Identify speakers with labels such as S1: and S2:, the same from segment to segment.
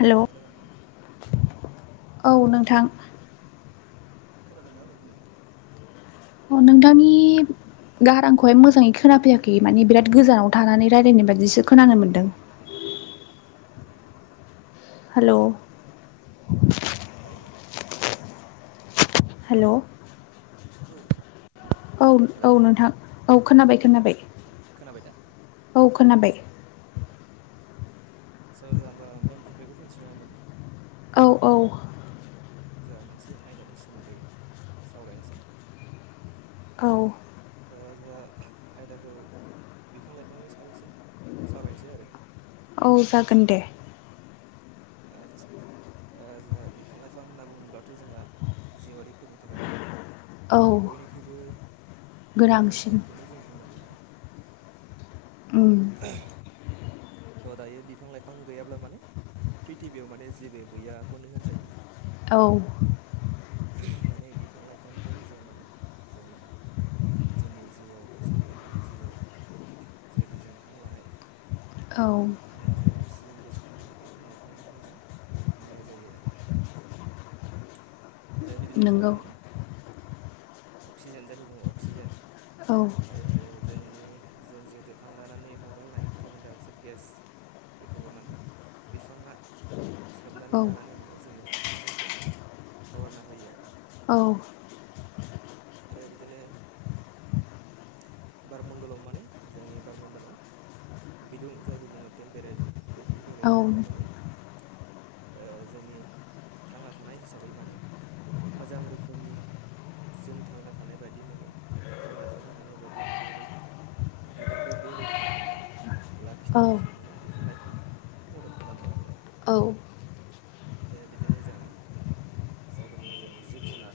S1: Hello
S2: hello नोंथां
S1: औ नोंथां
S2: [inaudible]
S1: अ नोंथांनि गारांखौहाय मोजांङै खोनाफैयाखै माने बिराद गोजानाव थानानै रायजलायनाय बाददिसो खोनानो मोन्दों
S2: [inaudible]
S1: हेलौ
S2: [inaudible]
S1: हेलौ
S2: [inaudible]
S1: औ
S2: हेलौ
S1: औ नोंथां औ खोनाबाय खोनाबाय
S2: खोनाबाय दा
S1: औ खोनाबाय
S2: सोर होमबा मेन टपिकखौ फैनोसै नङा होनबा
S1: औ औ
S2: जोंहा मोनसे आयदानि सोमोन्दै सावरायनोसै
S1: औ
S2: जोंहा आयदाखौ बिफां लाइफांनि सायावसो सावरायनोसै आरो
S1: औ जागोन दे
S2: आतसा जोंहा बिफां लाइफां होनना बुङोब्लाथ जोंहा जिवआरिफोरनि थाखाय मोन
S1: औ
S2: बयनिख्रुइबो
S1: गोनांसिन
S2: गोनांथारखौनो जों बुंनांगोन आरो
S1: उम
S2: स दायो बिफां लाइफां गैयाब्ला माने प्रिथिबियाव माने जेबो गैयाखौनो होनजायो
S1: औ
S2: माने बिफां लाइफांनिफ्रायनो जों माने जों जोंनि जिउआव सानफ्रोमबोनि जिउआव जिहेथु जों हां लानाय
S1: औ
S2: बे हां हां लानाय अक्सिजेन गेसखौ माने बिफां लाइफांनिफ्रायनो मोननाय जायो आरो [inaudible] आरो बिदिनो जोंहा
S1: नंगौ
S2: माने अक्सिजेन जायखौ बुङो अक्सिजेन
S1: औ
S2: नि जों जिहुथु हां लानानै हगारनाय कार्बन डाइ अक्साइड गेस बेखौबो माने बिफाङा सोबनानै
S1: औ
S2: लानानै माने जोंनो अक्सिजेनखौ हगारना होयो आरो
S1: औ
S2: आरो बिदिनो बारमण्डलाव माने जोंनि बारमण्डलाव बिदुं जायखौ बुङो टेमपेरे बे
S1: औ
S2: टेमपेरेजारखौ माने ओ जोंनि थांना थानाय हिसाबै माने मोजां रोखोमनि जों थांना थानाय बायदि माने थांना थानो हानाय बायदि दि माने रो बिदुंखौ बे रोखोमाव माने लाखिनायाव जे
S1: औ
S2: माने बिफां लाइफाङा मदद खालामो आरो
S1: औ
S2: बे बिदिनो जोहा मा जायखौ बुङो जों जिब जुनार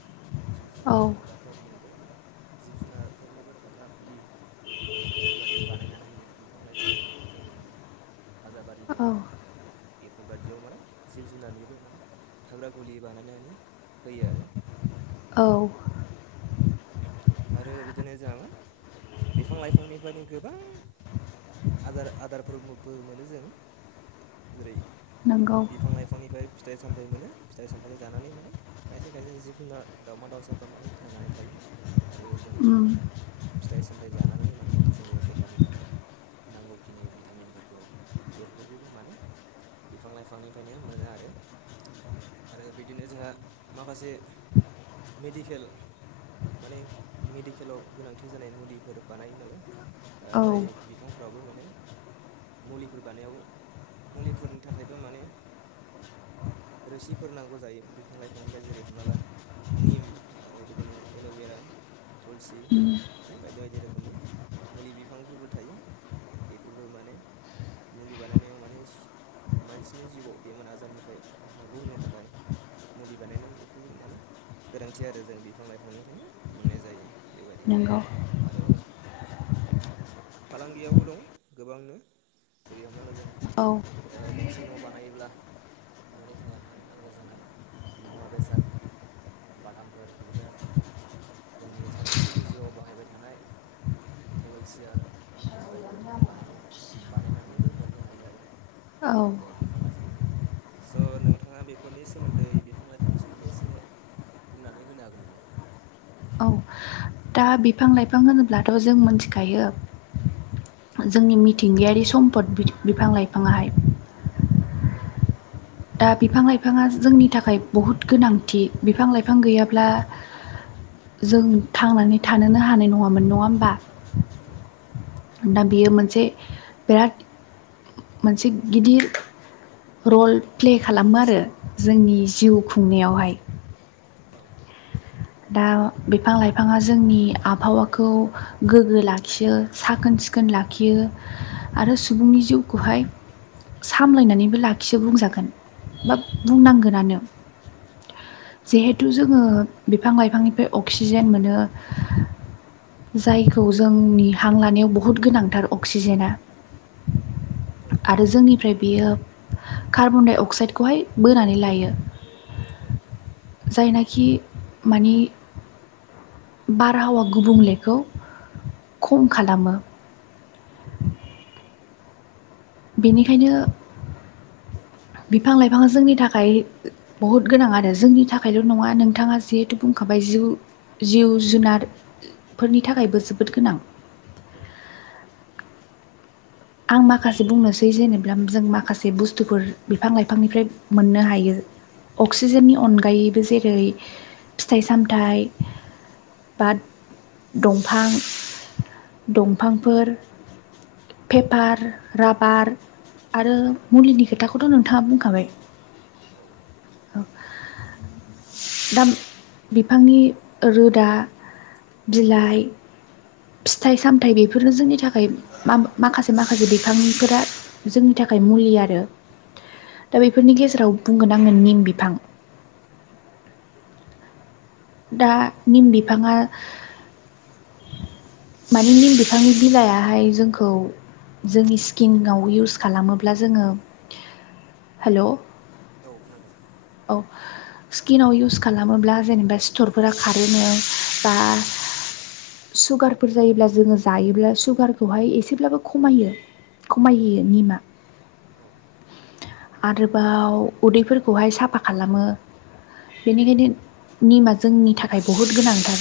S2: जिब
S1: औ
S2: जुनार थाग्राफोरनोबो माने जिब जुनारफोरनिबो थाग्रा खुलि बेफोरबायदि बानायनानै होयो बिफां लाइफां जायखौ बुङो हाग्रा बारिफोर
S1: औ
S2: बेफोरबादियाव माने जिब- जुनारनिबो माने थाग्रा गुलि बानायनानै होयो आरो
S1: औ
S2: आरो बिदिनो जोङा मा बिफां लाइफांनिफ्रायनो गोबां आदार आदारफोरबो मोनो जों जेरै
S1: नंगौ
S2: बिफां लाइफांनिफ्राय फिथ- फिथाइ सामथाइ मोनो फिथाइ सामथाय जानानै माने खायसे खायसे जिब जुनार दावमा दावउसाफ्रा माने थांनानै थायो आरो जोंबो
S1: उम
S2: फिथाइ सामथाइ जानानानै माने जोंबो देहानि थाखाय नांगौखिनि भिटामिनफोरखौ बेफोरखौबो माने बिफां लाइफांनिफ्रायनो मोनो आरो आरो बिदिनो जोंहा माखासे मेडिकेल माने मेडिकेलाव गोनांथि जानाय मुलिफोर बानायो नालाय ओ
S1: औ
S2: जाय
S1: उम
S2: बिफांफोरावबो माने ने मुलिफोर बानायाव मुलिफोरनि थाखायबो माने रोसिफोर नांगौ जायो बिफां लाइफांनिफ्राय जेरै हमना ला निम आरो बिदिनो एल'भेरा थुलसि बायदि बायदि रोखोमनि मुलि बिफांफोरबो थायो बेफोरबो माने मुलि बानायनायाव माने सु- मानसिनि जिउआव बेमार आजारनिफ्राय बारग'होनो थाखाय मुलि बानायनांगौ बेखौ माने गोनांथि आरो जों बिफां लाइफांनिफ्रायनो मोननाय जायो बेबादि
S1: नंगौ
S2: आरो फालांगियावबो दं गोबांनो जेरै हमना ला जों
S1: औ
S2: ओ गंसे न' बानायोब्ला न'नि थाखाय माने नांगौ जानाय मुवा बेसाद बातामफोर बिदिनो जोंनि सानफ्रोमबोनि जिउआव बाहायबाय थानाय टेबोल सियार बेफोरबादि माने बानायनायाव बानायनानैबो मोननो हायो आरो
S1: औ
S2: जों बिफां लायफांनि मोनो स' नोंथाङा बेफोरनि सोमोन्दै बिफां लाइफांनि सोमोन्दै एसे बुंनानै होनो हागोन नामा
S1: औ दा बिफां-लाइफां होनोब्लाथ' जों मोनथिखायो। जोंनि
S2: औ
S1: मिथिंगायारि सम्पद बि-बिफां लाइफाङाहाय दा बिफां-लाइफाङा जोंनि थाखाय बहुत गोनांथि बिफां लाइफां गैयाब्ला जों थांनानै थानोनो हानाय नङामोन नङा होमबा
S2: औ
S1: दा बेयो मोनसे बिराद मोनसे गिदिर रल प्ले खालामो आरो जोंनि जिउ खुंनायावहाय
S2: औ
S1: दा बिफां-लाइफाङा जोंनि आबहावाखौ गोग्गो लाखियो साखोन सि सिखोन लाखियो आरो सुबुंनि जिउखौहाय सामलायनानैबो लाखियो बुंजागोन बा बुंनांगोनानो जिहेथु जोङो बिफां-लाइफांनिफ्राय अक्सिजेन मोनो। जायखौ जोंनि हां लानायाव बहुद गोनांथार अक्सिजेना
S2: औ
S1: आरो जोंनिफ्राय बेयो कार्बन डाइ अक्साइदखौहाय बोनानै लायो।
S2: औ
S1: जायनाखि माने बारहावा गुबुंलेखौ खम खालामो।
S2: औ
S1: बेनिखायनो
S2: [inaudible]
S1: बिफां-लाइफाङा जोंनि थाखाय बहुत गोनां आरो जोंनि थाखायल' नङा नोंथाङा जिहेथु बुंखाबाय जिउ जिउ जुनार फोरनि थाखायबो जोबोद गोनां
S2: औ
S1: आं माखासे बुंनोसै जेनेबा जों माखासे बुस्थुफोर बिफां-लाइफांनिफ्राय मोननो हायो। अक्सिजेननि अनगायैबो जेरै फिथाइ-सामथाइ बा दंफां दंफांफोर पेपार, राबार आरो मुलिनि खोथाखौथ' नोंथाङा बुंखाबाय
S2: औ
S1: दा बिफांनि रोदा बिलाय फिथाइ-सामथाय बेफोरनो जोंनि थाखाय मा-माखासे माखासे बिफांफोरा जोंनि थाखाय मुलि आरो
S2: औ औ
S1: दा बेफोरनि गेजेराव बुंगोन आङो निम बिफां
S2: [inaudible]
S1: दा निम बिफाङा माने निम बिफांनि बिलायाहाय जोंखौ जोंनि स्किंआव इउस खालामोब्ला जोङो हेल'
S2: औ खोनादों।
S1: औ स्किनाव इउस खालामोब्ला जेनेबा सिथरफोरा खारोनो बा सुगारफोर जायोब्ला जोङो जायोब्ला सुगारखौहाय एसेब्लाबो खमायो। खमायहोयो निमा।
S2: औ
S1: आरोबाव उदैफोरखौहाय साफा खालामो। बेनिखायनो निमा जोंनि थाखाय बहुद गोनांथार।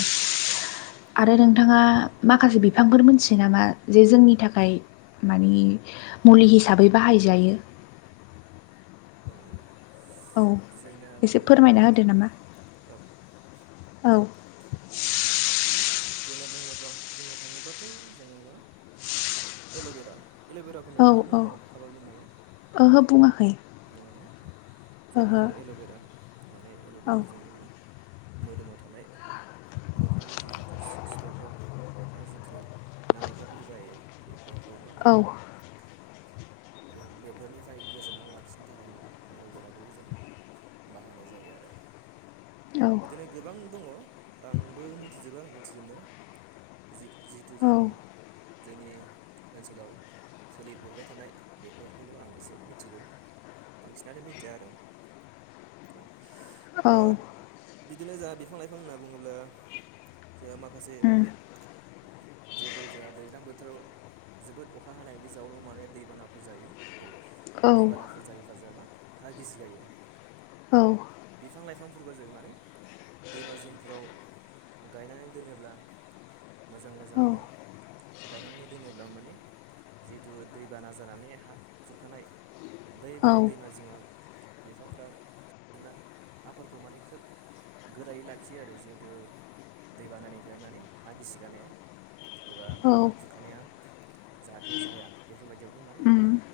S1: आरो नोंथाङा माखासे बिफांफोर मोनथियो नामा जे जोंनि थाखाय मानि मुलि हिसाबै बाहायजायो।
S2: औ
S1: औ
S2: जोंना
S1: एसे
S2: बुंनो
S1: फोरमायना
S2: थाङोब्लाथ'
S1: होदो नामा
S2: औ
S1: औ [inaudible]
S2: होन्ना बुङोब्ला बुंनो थाङोब्लाथ' जोङो मा एल'बेरा। एल'भेराखौ
S1: औ
S2: नोंथाङा
S1: औ
S2: बुंखाखाबायमोन नामा
S1: ओहो बुङाखै
S2: बुङाखै ना औ। जायखौ
S1: ओहो
S2: जोङो एल'बेरा माने
S1: औ
S2: एल'भेराया जोंनि मा मोदोमाव थानाय मोखांनि जि जि सि-सिथरफोर मोखाङाव जिन्थु नानेखाफोर जायो बे
S1: औ।
S2: बे-बेफोरनिफाय गोजानाव लाखिनो थाखाय माने एल'भेराखौबो जोङो बाहायनाय जायो आरो।
S1: औ
S2: बिदिनो गोबां दङ' आंबो मिथिजोबा मिथिजोबनाया। जि-जिथु
S1: औ
S2: जों
S1: उम
S2: जोंनि ओनसोलाव सोलिबोबाय थानाय बेफोरखौल' आं एसे मिथिगौ। बांसिनानो मिथिया आरो औ। ओ
S1: औ।
S2: बिदिनो जाहा बिफां लाइफां होनना बुङोब्ला जोंहा माखासे माने जिहेतु जोंहा दैज्लां बोथोराव जोबोद अखा हानायनि जाउनाव माने दै बानाफोर जायो। औ
S1: औ
S2: दै
S1: उम
S2: बानाफोर जायोबा जोंहा मा हा गिसि गायो बिफां लाइफां फोरखौ जों माने दैमा जिंफोराव गायनानै दोनोब्ला। मोजां
S1: औ
S2: मोजाङैनो। गायनानै दोनोब्ला माने जिहेथु दैबाना जानानै हा खुरखानाय। बै
S1: औ
S2: माने दैमा जिङाव बिफांफ्रा थायोब्ला हाफोरखौ माने खोब। गोरायै लाखियो आरो जिहेतु दै बानानिफ्राय माने हा गिसि गानाया। एबा हा खुरखानाया। जाहाथे जाया बेफोरबायदियावबो माने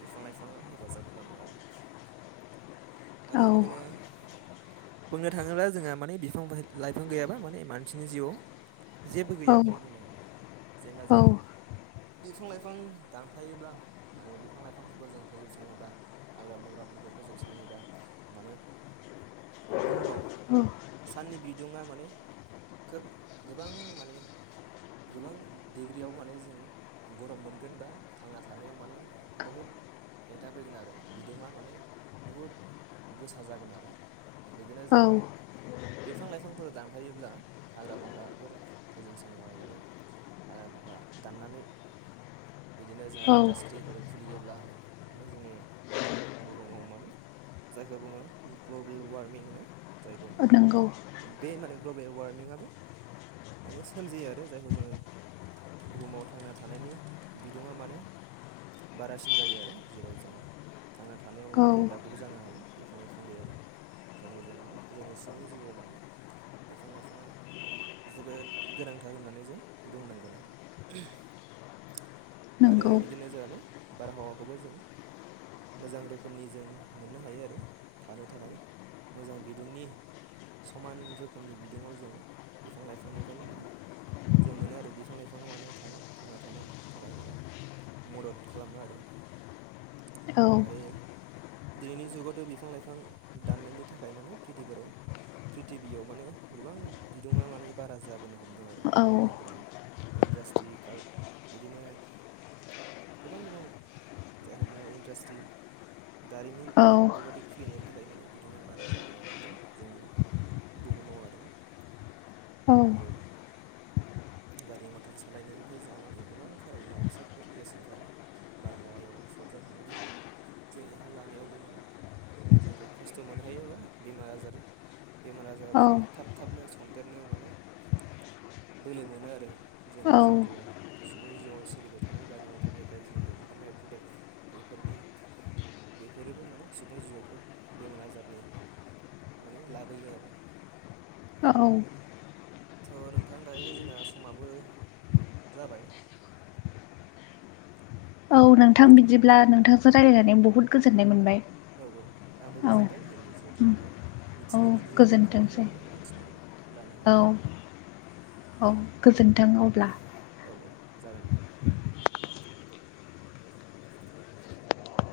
S2: बिफां-लाइफाङा हेफाजाब खालामो आरो। आरो बिदिनो बुंनो थाङोब्ला जोंहा। माने बिफां लाइफां गैयाबा माने मानसिनि जिउआव। जेबो गैयाखौनो बुंनांगोन। जेनबा जों बिफां लाइफां दानफायोब्ला माने बिफां लाइफांफोरखौ जों फोजोबस्राङोब्ला हाग्रा बंग्राफोरखौ। फोजोबस्राङोबा माने बुहुमाव।
S1: औ
S2: साननि बिदुङा माने खोब गोबां माने। गोबां डिग्रियाव माने जों गरम मोनगोन बा थांना थानायाव माने बहुद हेंथा फैगोन आरो बिदुङा माने बुहुद गोसा जागोन आरो। बिदिनो
S1: औ
S2: जोंहा माने बिफां लाइफांफोर दानफायोब्ला, हाग्रा बंग्राफोर फोजोबस्राङोबा माने हाग्रा बंग्रा दाननानै बिदिनो जोंहा
S1: औ
S2: इन्डास्ट्रिफोर। खुलियोब्ला माने जोंनि। बुहुमाव माने जायखौ बुङो ग्लबेल वारमिं होनो जायखौ।
S1: औ नोंगौ।
S2: बे माने ग्लबेल वारमिंआबो माने सोमजियो आरो जायखौ जोङो। बुहुमाव थांना थानायनि बिदुङा माने बारासिन जायो आरो। जेराव जों थांना थानायाव माने
S1: औ
S2: गोब्राबबो जानो हागौ बिफां लाइफां गैयाब्ला ओंखायनो जों माने जोंनि। सुबुं जिउआव माने बिफां लाइफाङा। जोबोद गोनांथार होननानै जों बुंनांगोन आरो। आरो
S1: नंगौ
S2: बिदिनो जोंहा मा बारहावाखौबो जों मोजां रोखोमनि जों मोननो हायो आरो थानो थाखाय मोजां बिदुंनि समान रोखोमनि बिदुङाव जों बिफां लाइफांनिफ्रायनो माने। जों मोनो आरो बिफां लाइफाङा माने थानो थांना थानो थाखाय माने। मदद खालामो आरो।
S1: औ
S2: आरो दिनैनि जुगावथ' बिफां लाइफां दाननायनि थाखाय माने प्रिथिफाराव। प्रिथिबियाव माने गोबां बिदुंङा माने बारा जाबोनो हमदों आरो
S1: औ।
S2: गोदान गोदान इन्डास्ट्रि काल बिदिनो गोबां गोबां जायखौ बुंङो इन्डास्ट्रि दारिमिन बेफोरबायदि खुलिनायनि थाखाय माने बिदुंङा बारा जाबोनो हमदों। जोंनि बुहुमाव आरो।
S1: औ।
S2: आरो गारि मथर सालायनायनिफ्राय जोंहा माने गोबां कार्बनडाय‍-अक्साइडफोर गेस ओंखारो। बारहावायाव सरजाबफानानै जोंनि हां लानायावबो माने जोंखौ खस्थ' मोनहैयो बा बेमार आजार बेमार आजारा खोब थाब थाबनो सन्देरनो माने बोलो मोनो आरो।
S1: औ
S2: जोंनि जिहेथु
S1: औ
S2: सुबुं जिउआव सोलिबाय थानाय गारि मथरनिफ्राय जिहेथु ओंखारनाय उखुन्दै बेफोरनि बेफोरोबो माने सुबुं जिउआव खोब बेमार आजारनि माने लाबोयो आरो।
S1: औ।
S2: थ' नोंथां दायो जोंना समाबो जाबाय।
S1: औ नोंथां बिदिब्ला नोंथांजों रायलायनानै बहुद गोजोननाय मोनबाय।
S2: औ औ आंबो
S1: औ
S2: गोजोनबाय जे जिहेथु
S1: उम
S2: आंबो
S1: औ
S2: मिथिनो मोनै खौरांखौ
S1: गोजोनथोंसै
S2: आंबो मिथिनानै लानो
S1: औ
S2: हाबाय।
S1: औ गोजोन्थों अब्ला।
S2: औ जागोन दे।